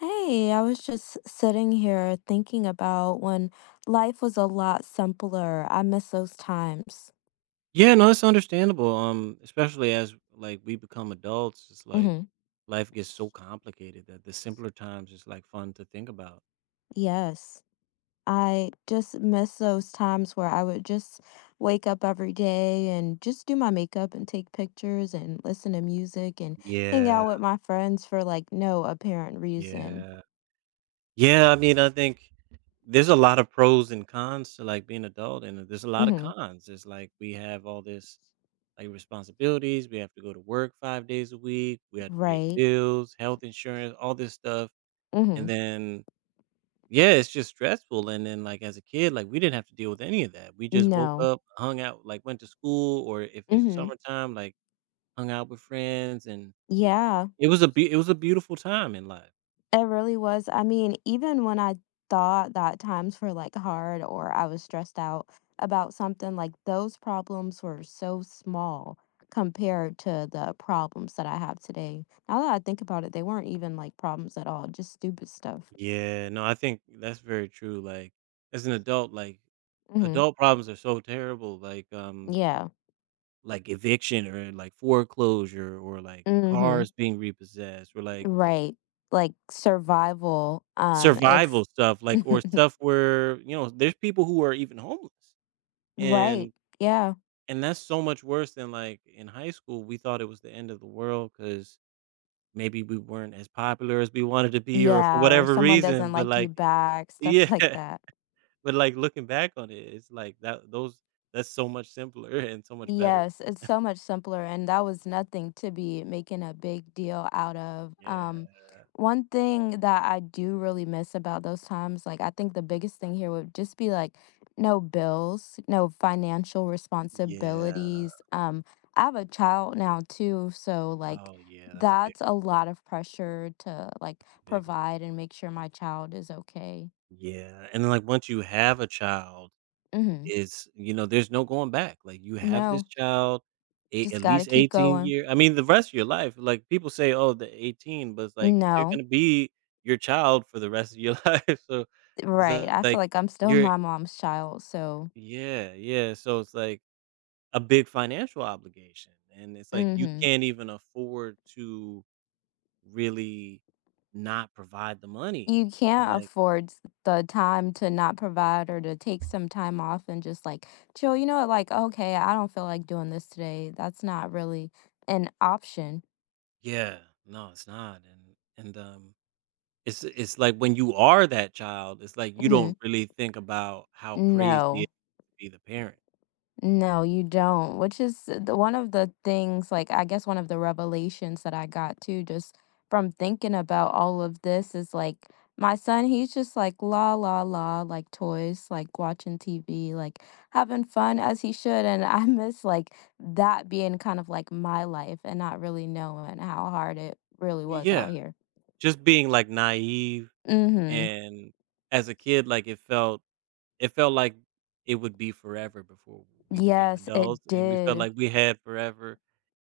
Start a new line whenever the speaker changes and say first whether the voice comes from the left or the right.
left: Hey, I was just sitting here thinking about when life was a lot simpler. I miss those times.
right: Yeah, no, it's understandable. Especially as like we become adults, it's like
left: hmm
right: life gets so complicated that the simpler times is like fun to think about.
left: Yes. I just miss those times where I would just wake up every day and just do my makeup and take pictures and listen to music and hang
right: Yeah.
left: out with my friends for like no apparent reason.
right: Yeah. Yeah, I mean, I think there's a lot of pros and cons to like being adult, and there's a lot of
left: hmm
right: cons. It's like we have all this like responsibilities. We have to go to work 5 days a week. We have to pay
left: Right.
right: bills, health insurance, all this stuff,
left: hmm
right: and then yeah, it's just stressful, and then, like, as a kid, like, we didn't have to deal with any of that. We just woke
left: No.
right: up, hung out, like, went to school, or if it's
left: hmm
right: summertime, like, hung out with friends, and
left: Yeah.
right: it was a beautiful time in life.
left: It really was. I mean, even when I thought that times were, like, hard or I was stressed out about something, like, those problems were so small compared to the problems that I have today. Now that I think about it, they weren't even, like, problems at all, just stupid stuff.
right: Yeah, no, I think that's very true, like, as an adult, like,
left: Mhm.
right: adult problems are so terrible,
left: Yeah.
right: like eviction or, like, foreclosure or, like,
left: Mhm.
right: cars being repossessed or, like,
left: Right. Like, survival, it's
right: survival stuff, like, or stuff where, there's people who are even homeless
left: Right.
right: and
left: Yeah.
right: And that's so much worse than like in high school, we thought it was the end of the world because maybe we weren't as popular as we wanted to be or for
left: Yeah, or
right: whatever
left: someone
right: reason.
left: doesn't
right: But
left: like you
right: like,
left: back, stuff
right: yeah,
left: like that.
right: but like looking back on it, it's like that's so much simpler and so much better.
left: Yes, it's so much simpler, and that was nothing to be making a big deal out of.
right: Yeah.
left: One thing that I do really miss about those times, like I think the biggest thing here would just be like no bills, no financial
right: Yeah.
left: responsibilities. I have a child now too, so like
right: Oh yeah,
left: that's a lot of pressure to like
right: that's a big one.
left: provide and make sure my child is okay.
right: Yeah. And then like once you have a child
left: Mm-hmm.
right: is there's no going back, like, you have this
left: No,
right: child, eight
left: just
right: at
left: gotta
right: least
left: keep
right: 18
left: going.
right: year I mean, the rest of your life, like, people say, "Oh, the 18," but it's like, they're
left: No.
right: gonna be your child for the rest of your life, so it's
left: Right,
right: li-
left: I feel
right: like,
left: like I'm still
right: you're
left: my mom's child, so
right: yeah, so it's like a big financial obligation, and it's like, you
left: mhm.
right: can't even afford to really not provide the money,
left: You
right: and,
left: can't
right: like
left: afford s the time to not provide or to take some time off and just, like, chill, you know what, like, "Okay, I don't feel like doing this today." That's not really an option.
right: yeah, no, it's not, and, it's like when you are that child, it's like you
left: Mhm.
right: don't really think about how crazy it is
left: No.
right: to be the parent.
left: No, you don't, which is the one of the things, like, I guess one of the revelations that I got too, just from thinking about all of this is like my son, he's just like la la la, like toys, like watching TV, like having fun as he should. And I miss like that being kind of like my life and not really knowing how hard it really was out
right: Yeah,
left: here.
right: just being, like, naive
left: Mm-hmm.
right: and as a kid, like, it felt like it would be forever before we became
left: Yes, it
right: adults, and we felt
left: did.
right: like we had forever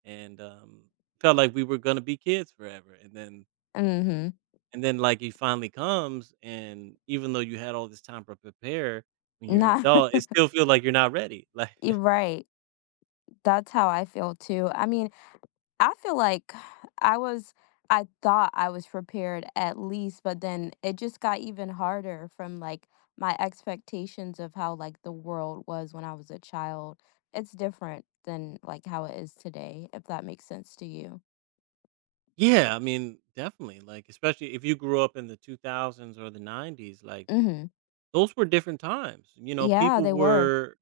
right: and, felt like we were gonna be kids forever,
left: Mm-hmm.
right: and then, like, it finally comes, and even though you had all this time to prepare, when you're an
left: Not,
right: adult, it still feels like you're not ready, like
left: you're right. That's how I feel too. I mean, I feel like I was I thought I was prepared at least, but then it just got even harder from like my expectations of how like the world was when I was a child. It's different than like how it is today, if that makes sense to you.
right: yeah, I mean, definitely. Like, especially if you grew up in the 2000s or the 90s, like
left: Mhm.
right: those were different times. You know,
left: Yeah,
right: people
left: they were.
right: were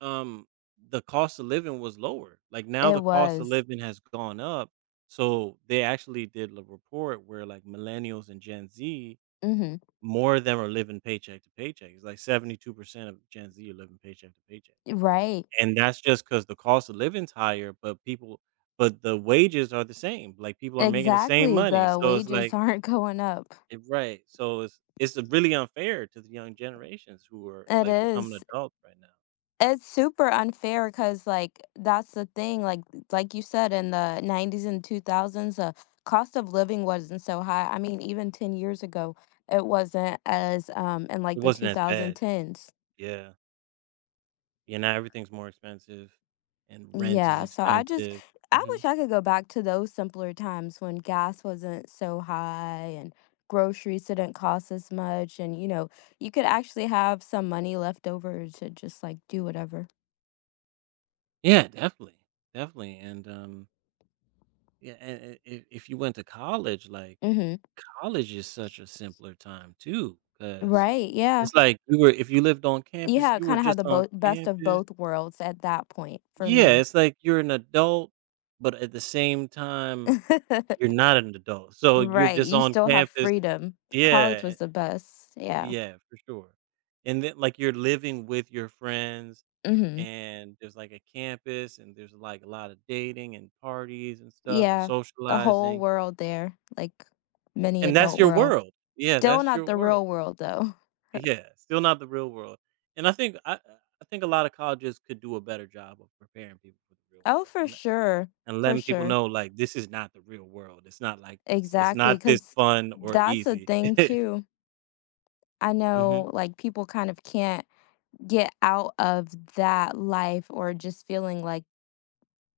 right: um the cost of living was lower. Like now
left: It
right: the cost of
left: was.
right: living has gone up. So they actually did a report where like millennials and Gen Z,
left: Mhm.
right: more of them are living paycheck to paycheck. It's like 72% of Gen Z are living paycheck to paycheck.
left: Right.
right: And that's just because the cost of living's higher, but people but the wages are the same. Like people are making the same
left: Exactly.
right: money.
left: The
right: So it's
left: wages
right: like
left: aren't going up.
right: Right, so it's really unfair to the young generations who are,
left: It
right: like, becoming
left: is.
right: adults right now.
left: It's super unfair, cause like, that's the thing, like you said, in the '90s and 2000s, the cost of living wasn't so high. I mean, even 10 years ago, it wasn't as, in,
right: It
left: like, the
right: wasn't as bad.
left: 2010s.
right: Yeah. Yeah, now everything's more expensive, and rent is
left: Yeah, so I just
right: expensive.
left: I wish
right: Mhm.
left: I could go back to those simpler times when gas wasn't so high and groceries didn't cost as much and, you know, you could actually have some money left over to just, like, do whatever.
right: Yeah, definitely, definitely, and, yeah, and if you went to college, like,
left: Mhm.
right: college is such a simpler time too, because
left: Right, yeah.
right: it's like you were if you lived on
left: You
right: campus,
left: have
right: you were
left: kinda have
right: just
left: the
right: on
left: both best of
right: campus.
left: both worlds at that point for
right: Yeah,
left: me.
right: it's like you're an adult, but at the same time you're not an adult, so you're
left: Right,
right: just
left: you
right: on
left: still have
right: campus.
left: freedom. College
right: Yeah,
left: was the best, yeah.
right: yeah, for sure, and then, like, you're living with your friends,
left: Mhm.
right: and there's, like, a campus, and there's, like, a lot of dating and parties and stuff and
left: Yeah, the whole
right: socializing,
left: world there, like, mini
right: and that's
left: adult
right: your
left: world.
right: world. Yeah,
left: Still
right: that's
left: not
right: your
left: the
right: world.
left: real world, though.
right: Yeah, still not the real world, and I think a lot of colleges could do a better job of preparing people for the real
left: Oh,
right: world
left: for sure,
right: and
left: for
right: letting people
left: sure.
right: know, like, this is not the real world. It's not like this. It's
left: Exactly.
right: not this
left: Cause
right: fun or
left: that's a
right: easy.
left: thing too. I
right: Mhm.
left: know, like, people kind of can't get out of that life or just feeling like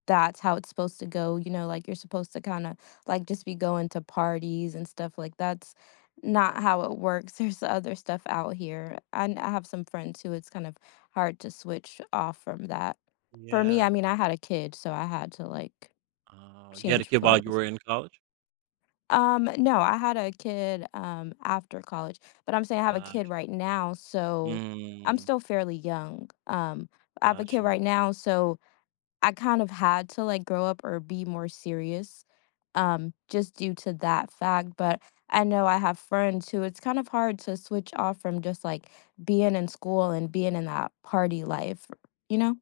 left: that's how it's supposed to go, you know, like, you're supposed to kinda, like, just be going to parties and stuff, like, that's not how it works, there's other stuff out here, and I have some friends who it's kind of hard to switch off from that. For me, I
right: Yeah.
left: mean, I had a kid, so I had to, like,
right: Oh, you had a
left: change
right: kid while you
left: regardless.
right: were in college?
left: No, I had a kid, after college, but I'm saying I have a
right: Got
left: kid
right: you.
left: right now, so I'm
right: Mm,
left: still fairly young, I have a
right: got
left: kid
right: you.
left: right now, so I kind of had to like grow up or be more serious just due to that fact but I know I have friends who it's kind of hard to switch off from just like being in school and being in that party life, you know,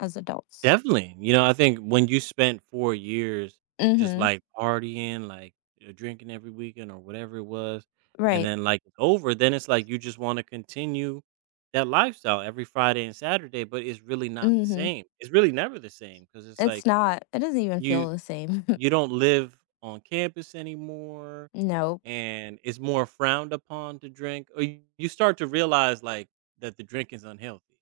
left: as adults.
right: Definitely. You know, I think when you spent 4 years just,
left: Mhm.
right: like, partying, like, drinking every weekend or whatever it was, and
left: Right.
right: then, like, it's over, then it's like you just wanna continue that lifestyle every Friday and Saturday, but it's really not the
left: Mhm.
right: same. It's really never the same because it's
left: It's
right: like
left: not it doesn't even
right: you
left: feel the same.
right: you don't live on campus anymore
left: No.
right: and it's more frowned upon to drink or you start to realize like that the drink is unhealthy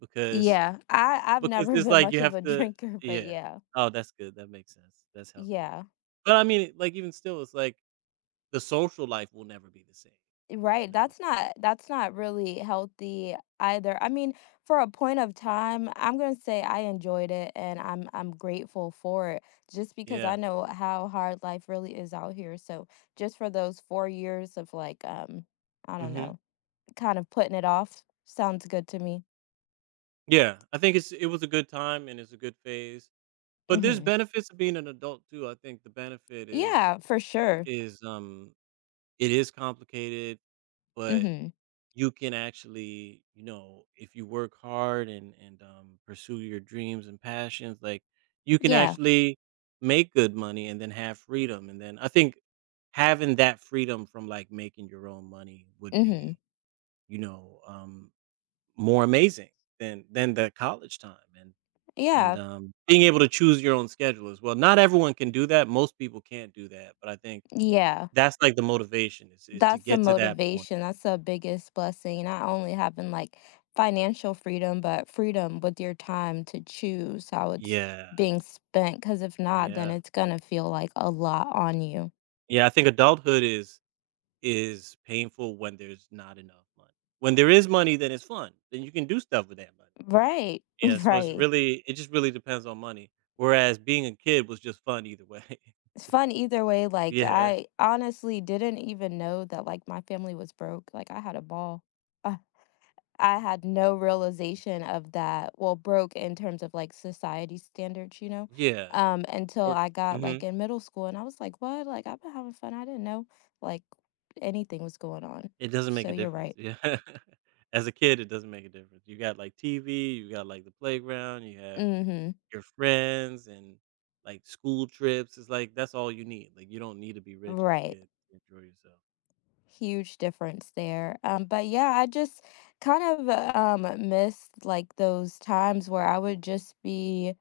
right: because
left: Yeah. I I've
right: because
left: never
right: it's
left: been
right: like you
left: much of
right: have
left: a
right: to
left: drinker, but
right: yeah,
left: yeah.
right: oh that's good, that makes sense, that's healthy,
left: Yeah.
right: but I mean like even still it's like the social life will never be the same,
left: Right,
right: you know.
left: that's not really healthy either. I mean, for a point of time, I'm gonna say I enjoyed it and I'm grateful for it just because
right: Yeah.
left: I know how hard life really is out here. So just for those 4 years of like I don't
right: Hmm,
left: know, kind of putting it off sounds good to me.
right: yeah, I think it was a good time and it's a good phase, but there's
left: Mm-hmm.
right: benefits of being an adult too. I think the benefit
left: Yeah, for sure.
right: is it is complicated, but
left: Mm-hmm.
right: you can actually, you know, if you work hard and pursue your dreams and passions, like you can
left: Yeah.
right: actually make good money and then have freedom. And then I think having that freedom from like making your own money would
left: Mm-hmm.
right: be, you know, more amazing than the college time and and
left: Yeah.
right: um, being able to choose your own schedule as well. Not everyone can do that. Most people can't do that, but I think
left: Yeah.
right: that's like the motivation is to
left: That's the
right: get to that point.
left: motivation. That's the biggest blessing. Not only having like financial freedom, but freedom with your time to choose how it's
right: Yeah,
left: being spent. Because if not, then
right: yeah.
left: it's going to feel like a lot on you.
right: Yeah, I think adulthood is painful when there's not enough money. When there is money, then it's fun. Then you can do stuff with that money.
left: Right.
right: Yeah, so
left: Right.
right: it just really depends on money. Whereas being a kid was just fun either way.
left: It's fun either way. Like,
right: Yeah.
left: I honestly didn't even know that like my family was broke. Like, I had a ball. I
right: Yeah.
left: had no
right: Mm.
left: realization of that. Well, broke in terms of like society standards, you know,
right: Yeah.
left: until
right: Or
left: I got like
right: mhm.
left: in middle school and I was like, what? Like, I've been having fun. I didn't know like anything was going on.
right: It doesn't
left: So
right: make a
left: you're
right: difference.
left: right.
right: Yeah. As a kid, it doesn't make a difference. You got like TV, you got like the playground, you have
left: Mm-hmm.
right: your friends and like school trips. It's like that's all you need. Like you don't need to be rich as a
left: Right.
right: kid to enjoy yourself.
left: Huge difference there. But yeah, I just kind of missed like those times where I would just be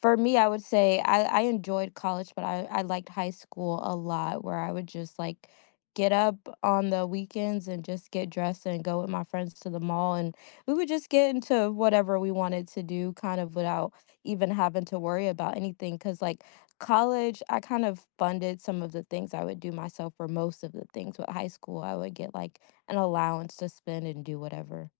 left: For me, I would say I enjoyed college, but I liked high school a lot, where I would just like get up on the weekends and just get dressed and go with my friends to the mall. And we would just get into whatever we wanted to do, kind of without even having to worry about anything. Because, like, college, I kind of funded some of the things I would do myself, or most of the things. With high school, I would get like an allowance to spend and do whatever.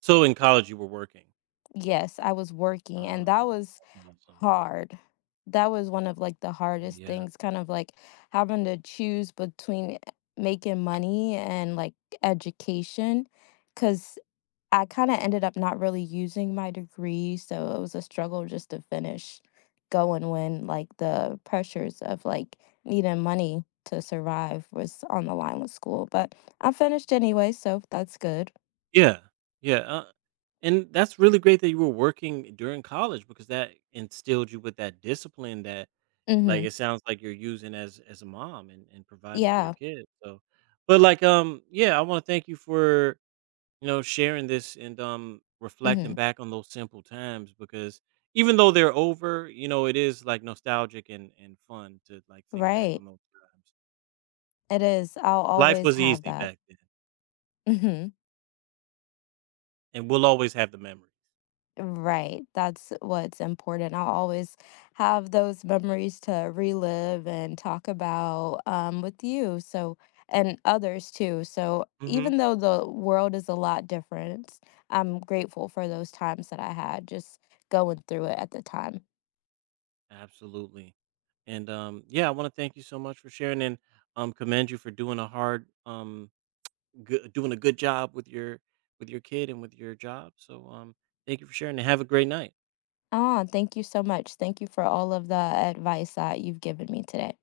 right: So in college, you were working.
left: Yes, I was working, and
right: Oh,
left: that was
right: that's awesome.
left: hard. That was one of like the hardest
right: Yeah.
left: things, kind of like having to choose between making money and like education, because I kind of ended up not really using my degree, so it was a struggle just to finish going when like the pressures of like needing money to survive was on the line with school. But I finished anyway, so that's good.
right: Yeah. Yeah, and that's really great that you were working during college because that instilled you with that discipline that, like,
left: Mm-hmm.
right: it sounds like you're using as a mom and providing for your
left: Yeah.
right: kids, so but, like, yeah, I wanna thank you for, you know, sharing this and,
left: Mm-hmm.
right: reflecting back on those simple times because even though they're over, you know, it is, like, nostalgic and fun to, like, think back
left: Right.
right: on those times.
left: It is. I'll
right: Life
left: always
right: was
left: have
right: easy
left: that.
right: back then,
left: Mhm.
right: and we'll always have the memories.
left: Right. That's what's important. I'll always have those memories to relive and talk about with you. So, and others too. So,
right: Mhm.
left: even though the world is a lot different, I'm grateful for those times that I had just going through it at the time.
right: Absolutely. And, yeah, I wanna thank you so much for sharing and, commend you for doing a hard, good doing a good job with your kid and with your job. So, thank you for sharing and have a great night.
left: Oh, thank you so much. Thank you for all of the advice that you've given me today.